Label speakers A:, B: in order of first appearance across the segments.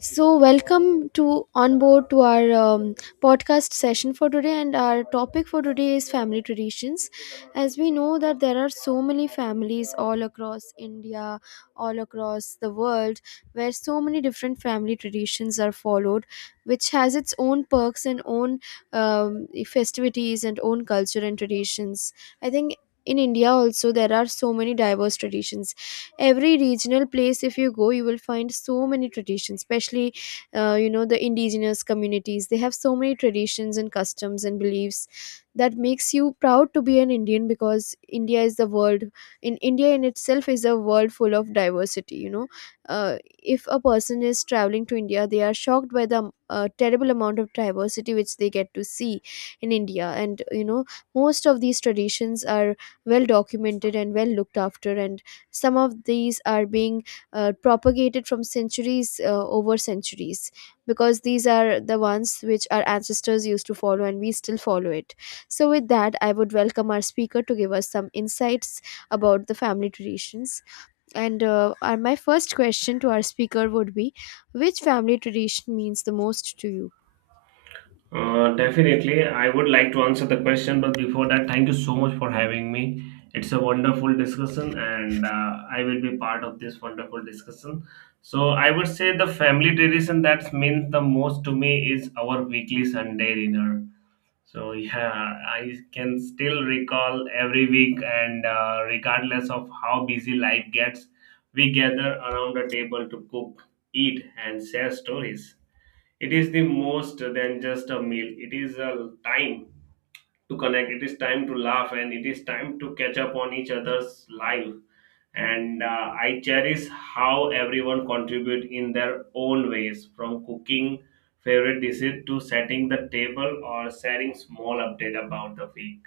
A: So, welcome to on board to our podcast session for today, and our topic for today is family traditions. As we know that there are so many families all across India, all across the world, where so many different family traditions are followed, which has its own perks and own festivities and own culture and traditions. I think. In India, also, there are so many diverse traditions. Every regional place, if you go, you will find so many traditions, especially, you know, the indigenous communities, they have so many traditions and customs and beliefs that makes you proud to be an Indian. Because India is the world, in India in itself is a world full of diversity, you know. uh, if a person is traveling to India, they are shocked by the terrible amount of diversity which they get to see in India. And you know, most of these traditions are well documented and well looked after, and some of these are being propagated from centuries, over centuries, because these are the ones which our ancestors used to follow and we still follow it. So with that, I would welcome our speaker to give us some insights about the family traditions. And our, my first question to our speaker would be: which family tradition means the most to you?
B: Definitely, I would like to answer the question, but before that, thank you so much for having me. It's a wonderful discussion, and I will be part of this wonderful discussion. So, I would say the family tradition that means the most to me is our weekly Sunday dinner. So, yeah, I can still recall every week, and regardless of how busy life gets, we gather around the table to cook, eat, and share stories. It is the most than just a meal. It is a time to connect. It is time to laugh, and it is time to catch up on each other's life. And I cherish how everyone contribute in their own ways, from cooking favorite dishes to setting the table or sharing small update about the week.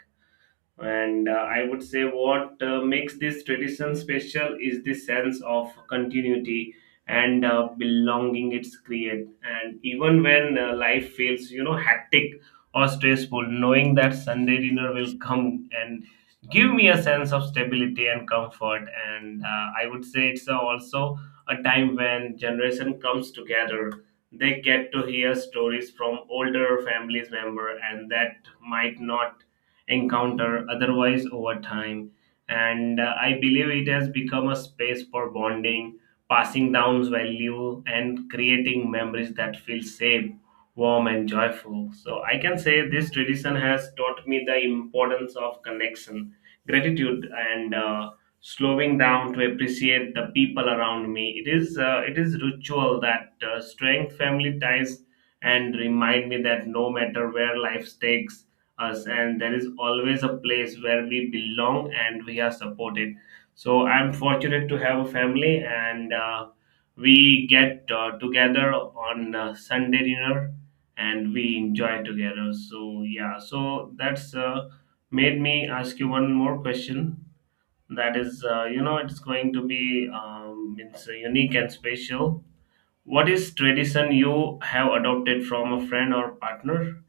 B: And I would say what makes this tradition special is the sense of continuity and belonging it's create. And even when life feels, hectic or stressful, knowing that Sunday dinner will come and give me a sense of stability and comfort. And I would say it's also a time when generation comes together. They get to hear stories from older families member and that might not encounter otherwise over time. And I believe it has become a space for bonding, passing down value, and creating memories that feel safe, warm, and joyful. So I can say this tradition has taught me the importance of connection, gratitude, and slowing down to appreciate the people around me. It is ritual that strength family ties and remind me that no matter where life takes us, and there is always a place where we belong and we are supported. So I'm fortunate to have a family, and we get together on Sunday dinner and we enjoy together. So, yeah, so that's made me ask you one more question. That is it's going to be it's unique and special. What is tradition you have adopted from a friend or partner?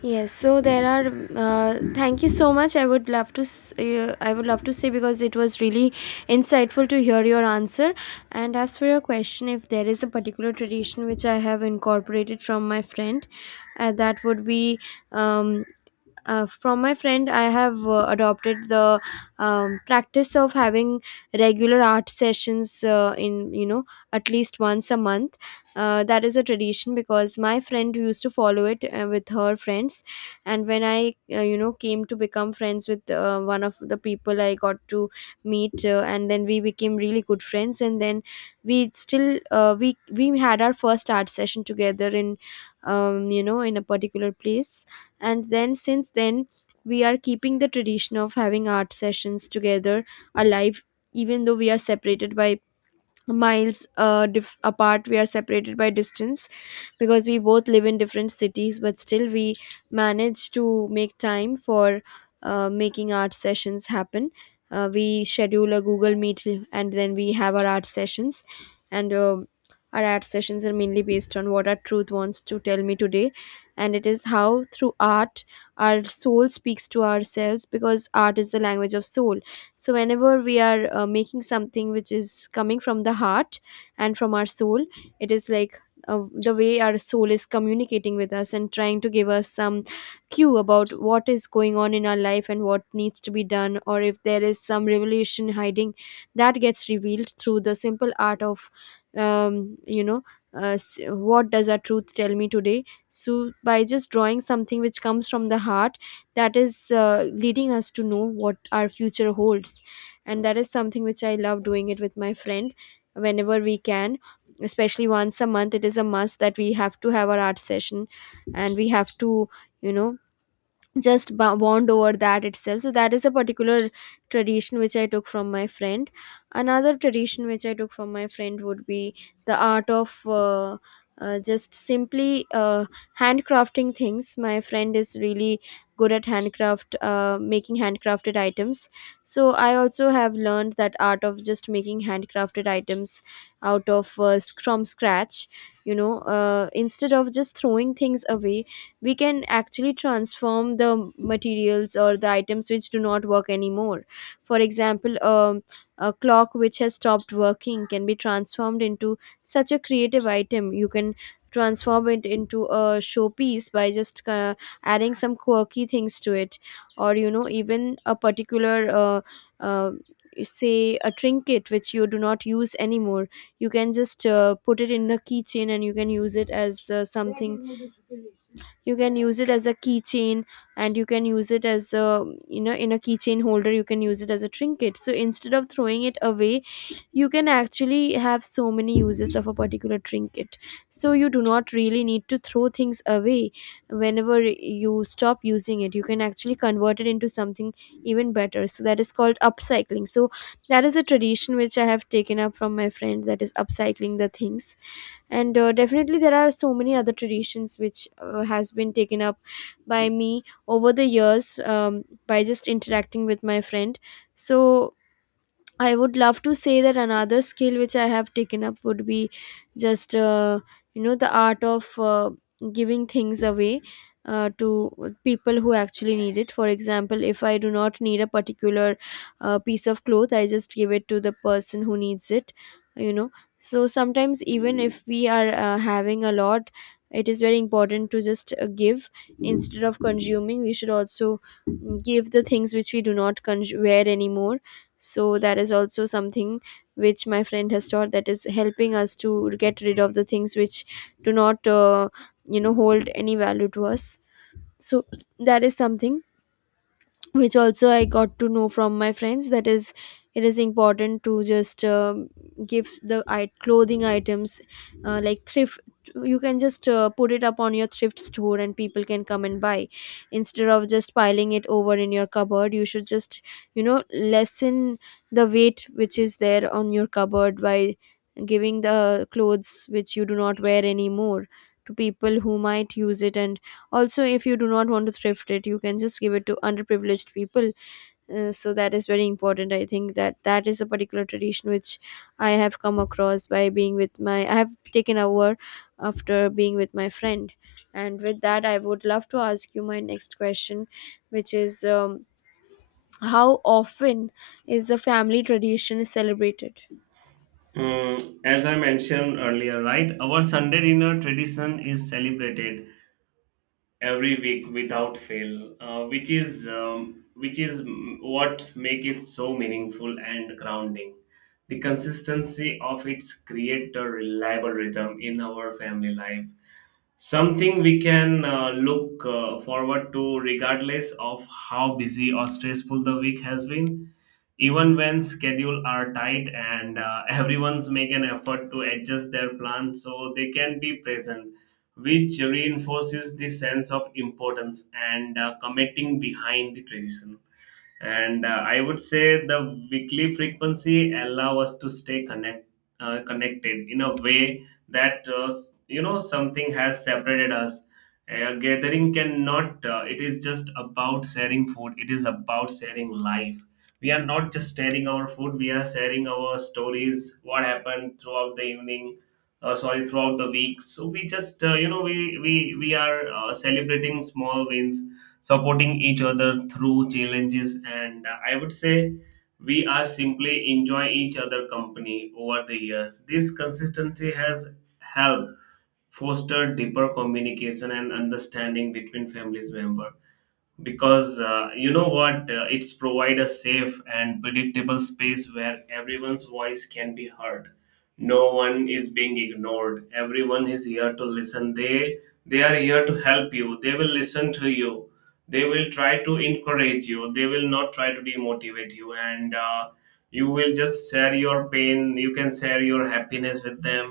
A: Yes, so there are. Thank you so much. I would love to. I would love to say because it was really insightful to hear your answer. And as for your question, if there is a particular tradition which I have incorporated from my friend, that would be um, from my friend, I have adopted the practice of having regular art sessions, in, you know, at least once a month. That is a tradition because my friend used to follow it with her friends. And when I, you know, came to become friends with one of the people I got to meet, and then we became really good friends. And then we still, we had our first art session together in you know, in a particular place. And then since then, we are keeping the tradition of having art sessions together alive, even though we are separated by miles, apart. We are separated by distance because we both live in different cities. But still, we manage to make time for making art sessions happen. We schedule a Google Meet and then we have our art sessions. And our art sessions are mainly based on what our truth wants to tell me today. And it is how through art our soul speaks to ourselves, because art is the language of soul. So whenever we are making something which is coming from the heart and from our soul, it is like the way our soul is communicating with us and trying to give us some cue about what is going on in our life and what needs to be done, or if there is some revelation hiding, that gets revealed through the simple art of you know, what does our truth tell me today. So by just drawing something which comes from the heart, that is leading us to know what our future holds. And that is something which I love doing it with my friend whenever we can. Especially once a month, it is a must that we have to have our art session. And we have to, you know, just bond over that itself. So that is a particular tradition which I took from my friend. Another tradition which I took from my friend would be the art of just simply handcrafting things. My friend is really good at handcraft, making handcrafted items. So I also have learned that art of just making handcrafted items out of from scratch. You know, instead of just throwing things away, we can actually transform the materials or the items which do not work anymore. For example, a clock which has stopped working can be transformed into such a creative item. You can transform it into a showpiece by just adding some quirky things to it. Or you know, even a particular, uh, uh, say, a trinket which you do not use anymore, you can just put it in the keychain, and you can use it as something. You can use it as a keychain, and you can use it as a, you know, in a keychain holder. You can use it as a trinket. So instead of throwing it away, you can actually have so many uses of a particular trinket. So you do not really need to throw things away. Whenever you stop using it, you can actually convert it into something even better. So that is called upcycling. So that is a tradition which I have taken up from my friend, that is upcycling the things. And definitely there are so many other traditions which has been taken up by me over the years, by just interacting with my friend. So I would love to say that another skill which I have taken up would be just, you know, the art of giving things away to people who actually need it. For example, if I do not need a particular piece of cloth, I just give it to the person who needs it. You know, so sometimes, even if we are having a lot, it is very important to just give instead of consuming. We should also give the things which we do not consume wear anymore. So that is also something which my friend has taught, that is helping us to get rid of the things which do not, you know, hold any value to us. So that is something which also I got to know from my friends, that is, it is important to just give the clothing items, like thrift. You can just put it up on your thrift store and people can come and buy, instead of just piling it over in your cupboard. You should just, you know, lessen the weight which is there on your cupboard by giving the clothes which you do not wear anymore to people who might use it. And also if you do not want to thrift it, you can just give it to underprivileged people. So that is very important. I think that that is a particular tradition which I have come across by being with my, I have taken over after being with my friend. And with that, I would love to ask you my next question, which is, how often is a family tradition celebrated?
B: As I mentioned earlier, right, our Sunday dinner tradition is celebrated every week without fail, what make it so meaningful and grounding. The consistency of its create a reliable rhythm in our family life, something we can look forward to regardless of how busy or stressful the week has been, even when schedule are tight, and everyone's make an effort to adjust their plan so they can be present, which reinforces the sense of importance and committing behind the tradition. And I would say the weekly frequency allow us to stay connected in a way that something has separated us. A gathering cannot, it is just about sharing food, it is about sharing life. We are not just sharing our food, we are sharing our stories, what happened throughout the evening, or sorry, throughout the week. So we just we are celebrating small wins, supporting each other through challenges, and I would say we are simply enjoy each other company. Over the years this consistency has helped foster deeper communication and understanding between families member, because you know what, it's provide a safe and predictable space where everyone's voice can be heard. No one is being ignored, everyone is here to listen. They are here to help you, they will listen to you, they will try to encourage you, they will not try to demotivate you, and you will just share your pain, you can share your happiness with them.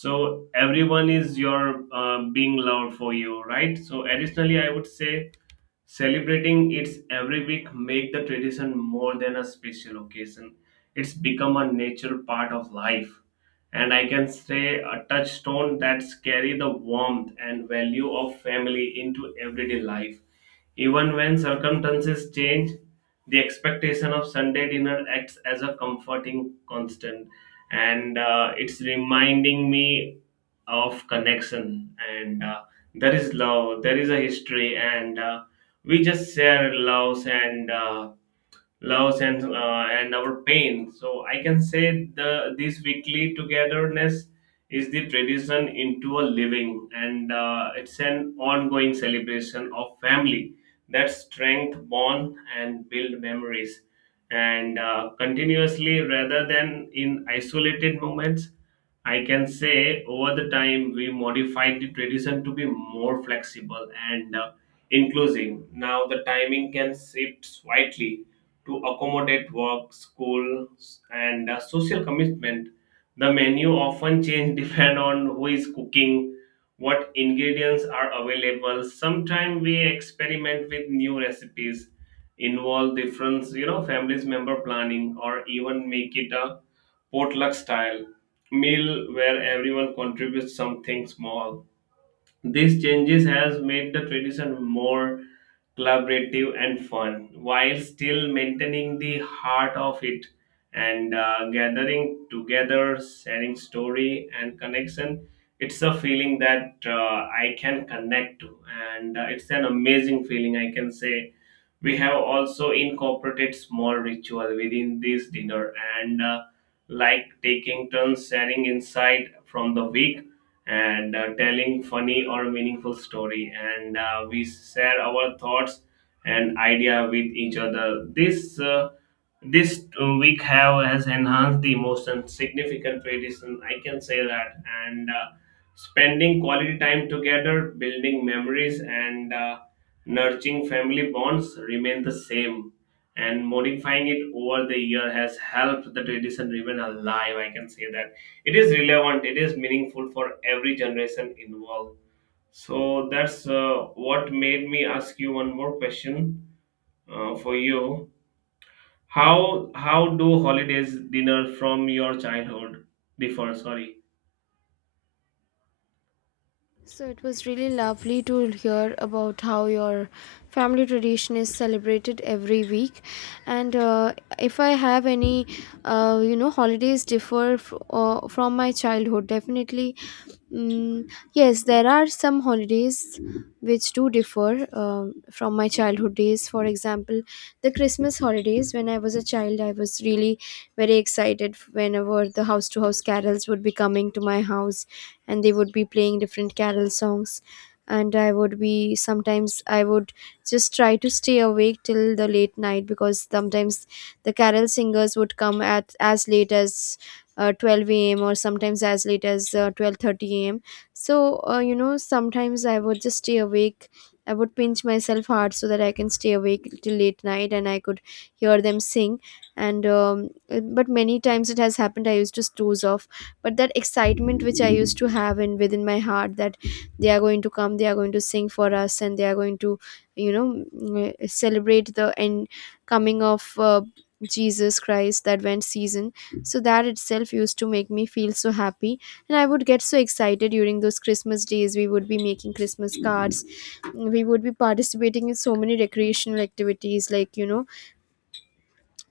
B: So everyone is your being loved for you, right? So additionally I would say, celebrating it every week make the tradition more than a special occasion. It's become a natural part of life. And I can say a touchstone that's carry the warmth and value of family into everyday life. Even when circumstances change, the expectation of Sunday dinner acts as a comforting constant. And it's reminding me of connection, and there is love, there is a history, and we just share loves, and loves, and our pain. So I can say the this weekly togetherness is the tradition into a living, and it's an ongoing celebration of family that strength bond and build memories, and continuously rather than in isolated moments. I can say over the time we modified the tradition to be more flexible and inclusive. Now the timing can shift slightly to accommodate work, school, and social commitment. The menu often change depend on who is cooking, what ingredients are available. Sometimes we experiment with new recipes, involve different, families member planning, or even make it a potluck style meal where everyone contributes something small. These changes has made the tradition more collaborative and fun while still maintaining the heart of it, and gathering together, sharing story and connection. It's a feeling that I can connect to, and it's an amazing feeling, I can say. We have also incorporated small ritual within this dinner, and like taking turns sharing insight from the week, and telling funny or meaningful story, and we share our thoughts and idea with each other. This week have has enhanced the emotion significantly, this I can say that. And spending quality time together, building memories, and nurturing family bonds remain the same, and modifying it over the year has helped the tradition remain alive, I can say that. It is relevant, it is meaningful for every generation involved. So that's what made me ask you one more question for you. How do holidays dinner from your childhood differ? Sorry.
A: So it was really lovely to hear about how your family tradition is celebrated every week. And if I have any, you know, holidays differ from my childhood, definitely. Mm, yes, there are some holidays which do differ from my childhood days. For example, the Christmas holidays. When I was a child, I was really very excited whenever the house to house carols would be coming to my house, and they would be playing different carol songs. And I would be, sometimes I would just try to stay awake till the late night because sometimes the carol singers would come at as late as 12 a.m. or sometimes as late as 12:30 a.m. So you know, sometimes I would just stay awake. I would pinch myself hard so that I can stay awake till late night and I could hear them sing. And but many times it has happened, I used to doze off. But that excitement which I used to have in within my heart, that they are going to come, they are going to sing for us and they are going to, you know, celebrate the end coming of Jesus Christ, that went season. So that itself used to make me feel so happy, and I would get so excited. During those Christmas days, we would be making Christmas cards. We would be participating in so many recreational activities, like you know,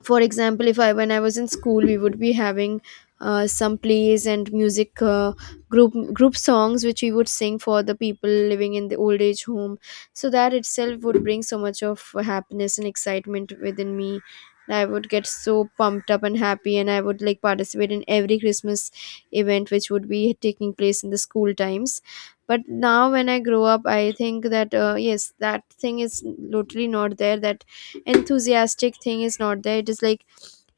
A: for example, if I when I was in school, we would be having some plays and music, group songs which we would sing for the people living in the old age home. So that itself would bring so much of happiness and excitement within me. I would get so pumped up and happy, and I would like participate in every Christmas event which would be taking place in the school times. But now when I grow up, I think that, yes, that thing is totally not there. That enthusiastic thing is not there. It is like,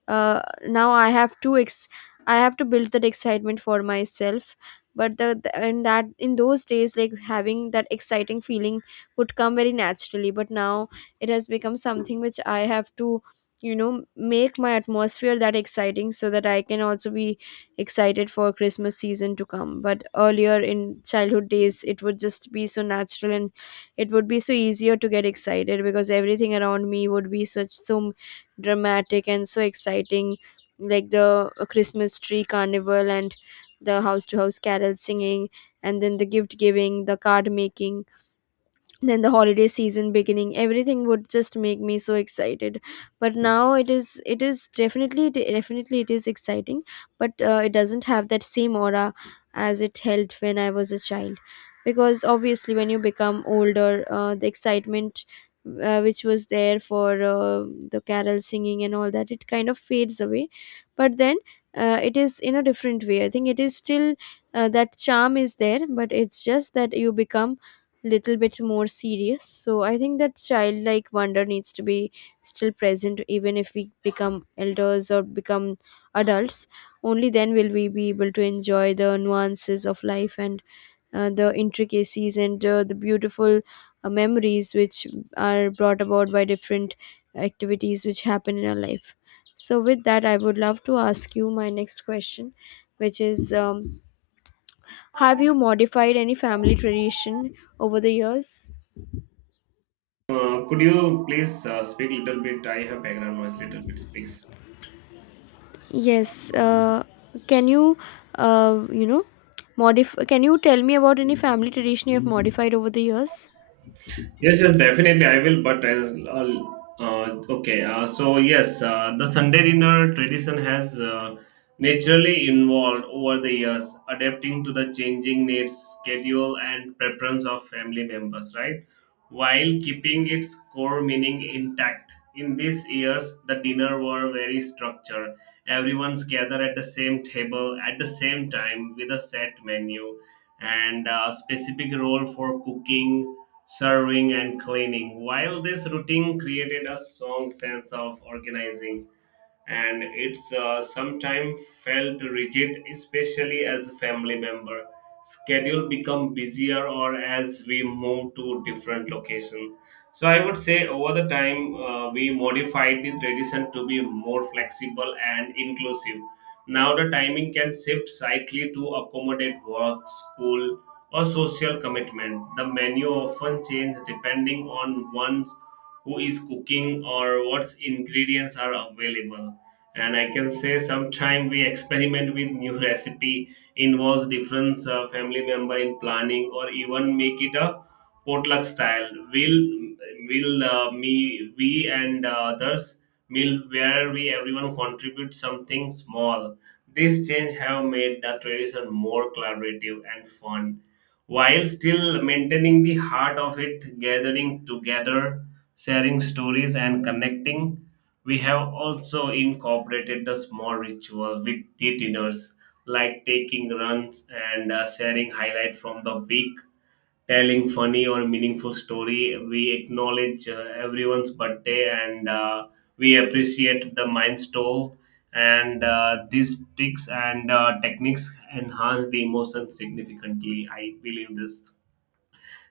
A: now I have to ex I have to build that excitement for myself. But the in that in those days, like, having that exciting feeling would come very naturally. But now it has become something which I have to, make my atmosphere that exciting so that I can also be excited for Christmas season to come. But earlier in childhood days, it would just be so natural, and it would be so easier to get excited because everything around me would be such so dramatic and so exciting, like the Christmas tree carnival, and the house to house carol singing, and then the gift giving, the card making, then the holiday season beginning, everything would just make me so excited. But now it is definitely, definitely it is exciting, but it doesn't have that same aura as it held when I was a child, because obviously when you become older, the excitement which was there for the carol singing and all that, it kind of fades away. But then, it is in a different way. I think it is still, that charm is there, but it's just that you become little bit more serious. So I think that childlike wonder needs to be still present, even if we become elders or become adults. Only then will we be able to enjoy the nuances of life, and the intricacies, and the beautiful memories which are brought about by different activities which happen in our life. So, with that, I would love to ask you my next question, which is, have you modified any family tradition over the years?
B: Could you please speak little bit? I have background noise little bit, please.
A: Yes, can you, uh, you know, modify? Can you tell me about any family tradition you have modified over the years?
B: Yes, yes, definitely I will. But uh, okay. So yes, the Sunday dinner tradition has naturally evolved over the years, adapting to the changing needs, schedule, and preference of family members. Right, while keeping its core meaning intact. In these years, the dinner were very structured. Everyone's gather at the same table at the same time with a set menu and a specific role for cooking, serving, and cleaning. While this routine created a strong sense of organizing, and it's sometimes felt rigid, especially as a family member. Schedule become busier or as we move to different location. So I would say over the time we modified the tradition to be more flexible and inclusive. Now the timing can shift slightly to accommodate work, school, or social commitment. The menu often change depending on one's who is cooking or what ingredients are available, and I can say sometime we experiment with new recipe, involves different family member in planning, or even make it a potluck style. Will me we and others will Where we everyone contribute something small. This change have made the tradition more collaborative and fun while still maintaining the heart of it, gathering together, sharing stories, and connecting. We have also incorporated the small ritual with the dinners, like taking runs, and sharing highlight from the week, telling funny or meaningful story. We acknowledge everyone's birthday, and we appreciate the milestone. And these tricks and techniques enhance the emotion significantly. I believe this,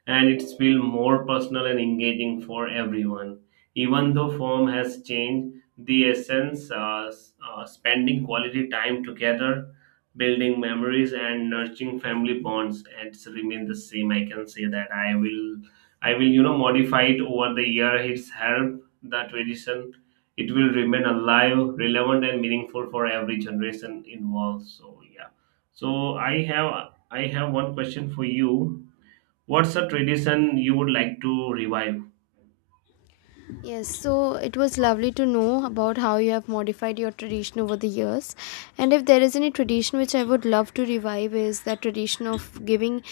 B: and it's feel more personal and engaging for everyone. Even though form has changed, the essence, spending quality time together, building memories, and nurturing family bonds, it's remain the same. I can say that. I will modify it over the year. It's helped the tradition. It will remain alive, relevant, and meaningful for every generation involved. So yeah. So I have one question for you. What's a tradition you would like to revive?
A: Yes, so it was lovely to know about how you have modified your tradition over the years. And if there is any tradition which I would love to revive, is that tradition of giving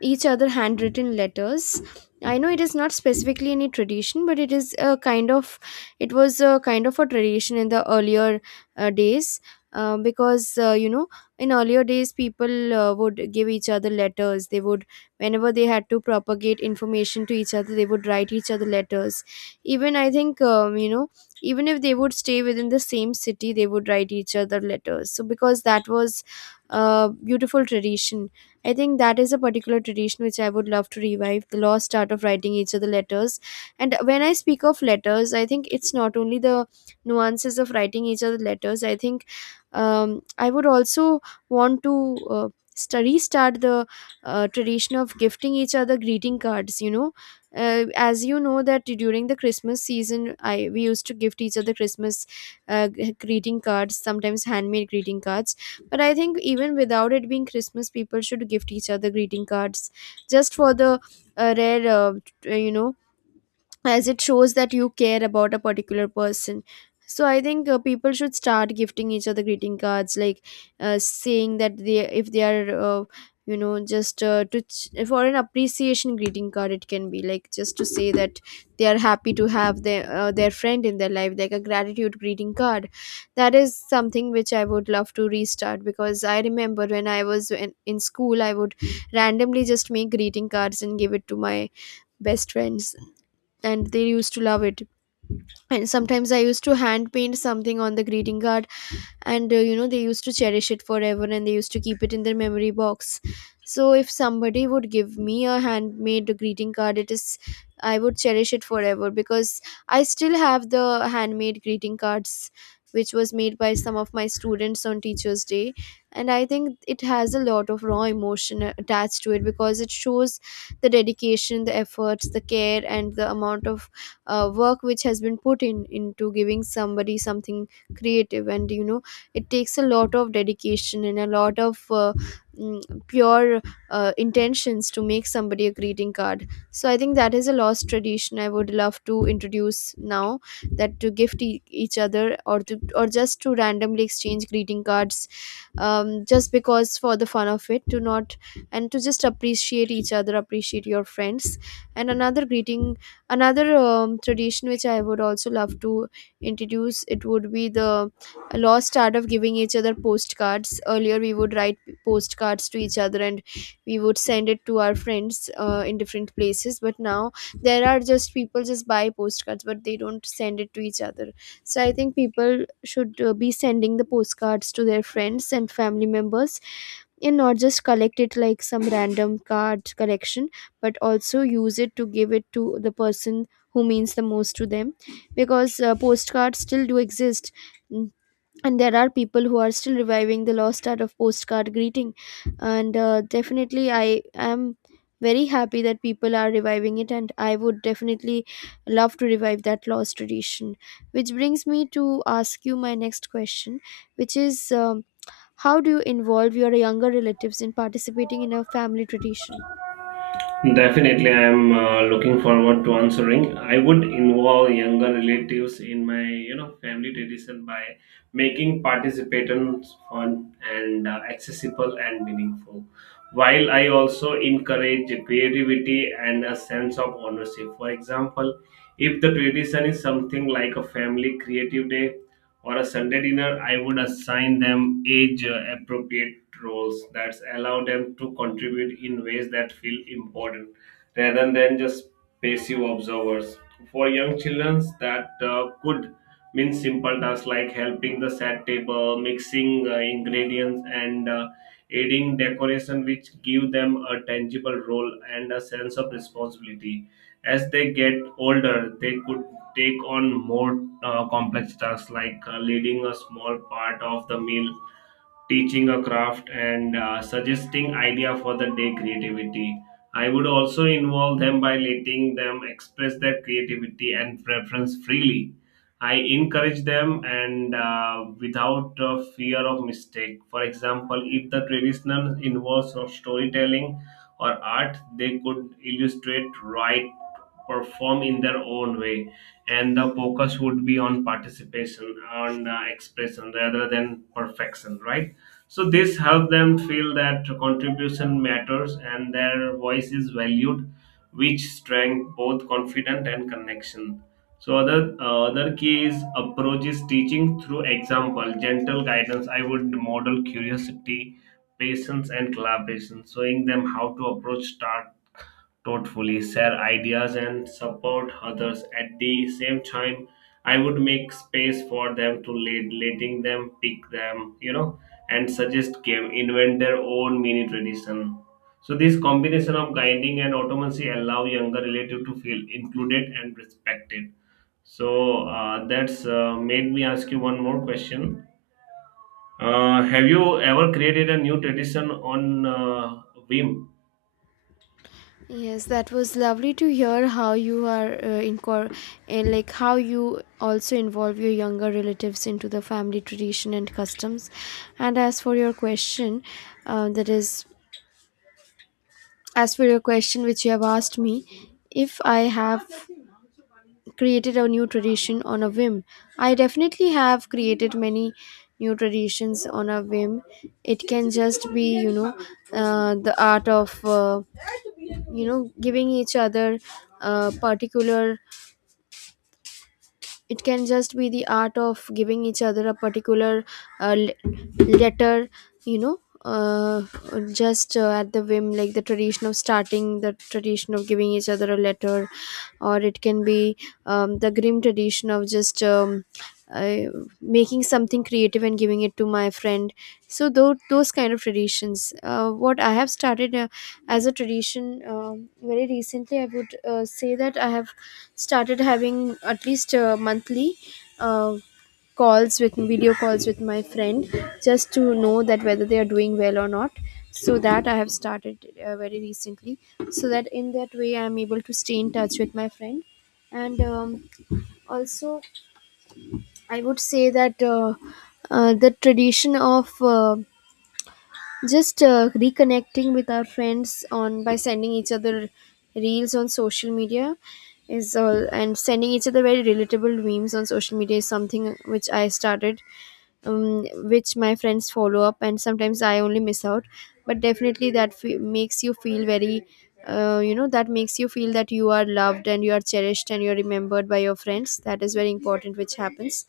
A: each other handwritten letters. I know it is not specifically any tradition, but it was a kind of a tradition in the earlier days. Because in earlier days, people would give each other letters. They would, whenever they had to propagate information to each other, they would write each other letters. Even I think, even if they would stay within the same city, they would write each other letters, so because that was a beautiful tradition. I think that is a particular tradition which I would love to revive, the lost art of writing each other letters. And when I speak of letters, I think it's not only the nuances of writing each other letters, I think, I would also want to restart the tradition of gifting each other greeting cards. You know, as you know that during the Christmas season, I we used to gift each other Christmas greeting cards, sometimes handmade greeting cards. But I think even without it being Christmas, people should gift each other greeting cards just for the rare, t- uh, you know, as it shows that you care about a particular person. So I think people should start gifting each other greeting cards, like, saying that they if they are, just, for an appreciation greeting card, it can be like just to say that they are happy to have their friend in their life, like a gratitude greeting card. That is something which I would love to restart, because I remember when I was in school, I would randomly just make greeting cards and give it to my best friends, and they used to love it. And sometimes I used to hand paint something on the greeting card, and they used to cherish it forever, and they used to keep it in their memory box. So if somebody would give me a handmade greeting card, it is I would cherish it forever, because I still have the handmade greeting cards which was made by some of my students on Teachers Day. And I think it has a lot of raw emotion attached to it, because it shows the dedication, the efforts, the care, and the amount of work which has been put in into giving somebody something creative. And, it takes a lot of dedication and a lot of pure intentions to make somebody a greeting card. So I think that is a lost tradition I would love to introduce now, that to gift each other, or to, or just to randomly exchange greeting cards, just because for the fun of it, to not, and to just appreciate each other, appreciate your friends. And another tradition which I would also love to introduce, it would be the laws started of giving each other postcards. Earlier we would write postcards to each other, and we would send it to our friends in different places, but now there are just, people just buy postcards but they don't send it to each other. So I think people should be sending the postcards to their friends and family members, and not just collect it like some random card collection, but also use it to give it to the person who means the most to them. Because postcards still do exist, and there are people who are still reviving the lost art of postcard greeting. And definitely, I am very happy that people are reviving it, and I would definitely love to revive that lost tradition, which brings me to ask you my next question, which is, how do you involve your younger relatives in participating in a family tradition?
B: Definitely, I am looking forward to answering. I would involve younger relatives in my, family tradition by making participants fun and accessible and meaningful, while I also encourage creativity and a sense of ownership. For example, if the tradition is something like a family creative day or a Sunday dinner, I would assign them age appropriate roles that allow them to contribute in ways that feel important rather than just passive observers. For young children, that could mean simple tasks like helping the set table, mixing ingredients, and aiding decoration, which give them a tangible role and a sense of responsibility. As they get older, they could take on more complex tasks like leading a small part of the meal, teaching a craft, and suggesting idea for the day creativity. I would also involve them by letting them express their creativity and preference freely. I encourage them, and without fear of mistake. For example, if the traditional involves of storytelling or art, they could illustrate, write, perform in their own way, and the focus would be on participation, on expression rather than perfection, right? So this help them feel that contribution matters and their voice is valued, which strength both confidence and connection. So other key is approach is teaching through example, gentle guidance. I would model curiosity, patience, and collaboration, showing them how to approach start thoughtfully, share ideas, and support others. At the same time, I would make space for them to lead, letting them pick them, and suggest game, invent their own mini tradition. So this combination of guiding and autonomy allow younger relative to feel included and respected. So that's made me ask you one more question. Have you ever created a new tradition on whim?
A: Yes, that was lovely to hear how you are, and like how you also involve your younger relatives into the family tradition and customs. And as for your question, that is, as for your question which you have asked me, if I have created a new tradition on a whim, I definitely have created many new traditions on a whim. It can just be, you know, the art of. Giving each other a particular, it can just be the art of giving each other a particular, letter, you know, uh, just at the whim, like the tradition of starting the tradition of giving each other a letter, or it can be, the grim tradition of just, uh, making something creative and giving it to my friend. So those kind of traditions what I have started as a tradition. Very recently, I would say that I have started having at least monthly uh, calls with video calls with my friend, just to know that whether they are doing well or not. So that I have started very recently, so that in that way I am able to stay in touch with my friend. And, also, I would say that the tradition of just reconnecting with our friends on, by sending each other reels on social media is all, and sending each other very relatable memes on social media is something which I started, um, which my friends follow up, and sometimes I only miss out, but definitely that makes you feel very. That makes you feel that you are loved, and you are cherished, and you are remembered by your friends. That is very important, which happens.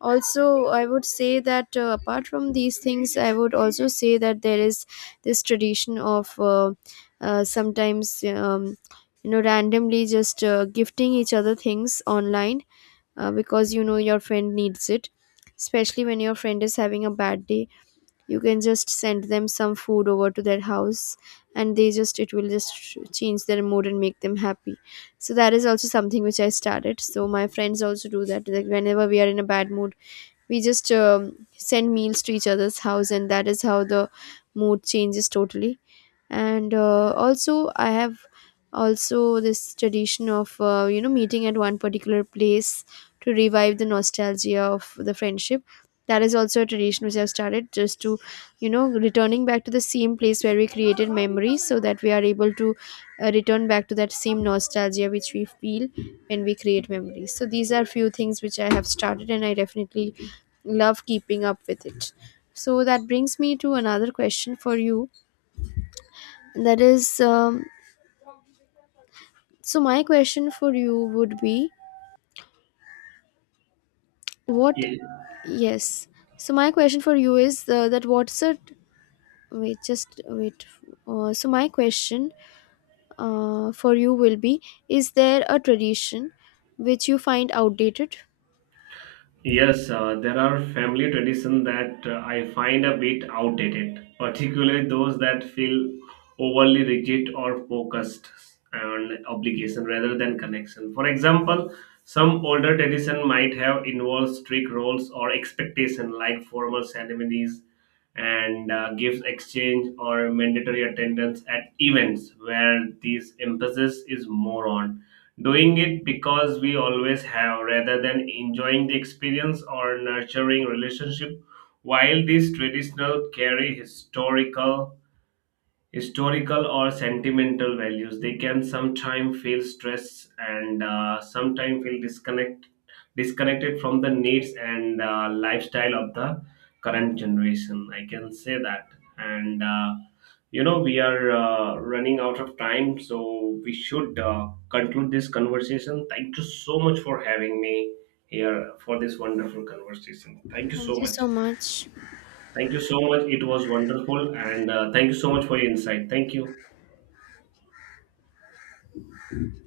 A: Also, I would say that, apart from these things, I would also say that there is this tradition of sometimes, randomly just gifting each other things online, because you know your friend needs it. Especially when your friend is having a bad day, you can just send them some food over to their house, and they just it will just change their mood and make them happy. So that is also something which I started. So my friends also do that, like whenever we are in a bad mood, we just send meals to each other's house, and that is how the mood changes totally. And also, I have also this tradition of meeting at one particular place to revive the nostalgia of the friendship. That is also a tradition which I've started, just to, returning back to the same place where we created memories, so that we are able to return back to that same nostalgia which we feel when we create memories. So these are few things which I have started, and I definitely love keeping up with it. So that brings me to another question for you. That is, so my question for you would be. What? Yes. So my question for you is, that, what's it? Wait, just wait. So my question for you will be: Is there a tradition which you find outdated?
B: Yes, there are family traditions that I find a bit outdated, particularly those that feel overly rigid or focused on obligation rather than connection. For example, some older tradition might have involved strict roles or expectation like formal ceremonies and gifts exchange or mandatory attendance at events, where this emphasis is more on doing it because we always have, rather than enjoying the experience or nurturing relationship. While these traditional carry historical or sentimental values, they can sometimes feel stress, and sometimes feel disconnected from the needs and lifestyle of the current generation, I can say that. And we are running out of time, so we should conclude this conversation. Thank you so much for having me here for this wonderful conversation. Thank you
A: Thank
B: so
A: you so
B: much.
A: much.
B: Thank you so much, it was wonderful, and thank you so much for your insight. Thank you.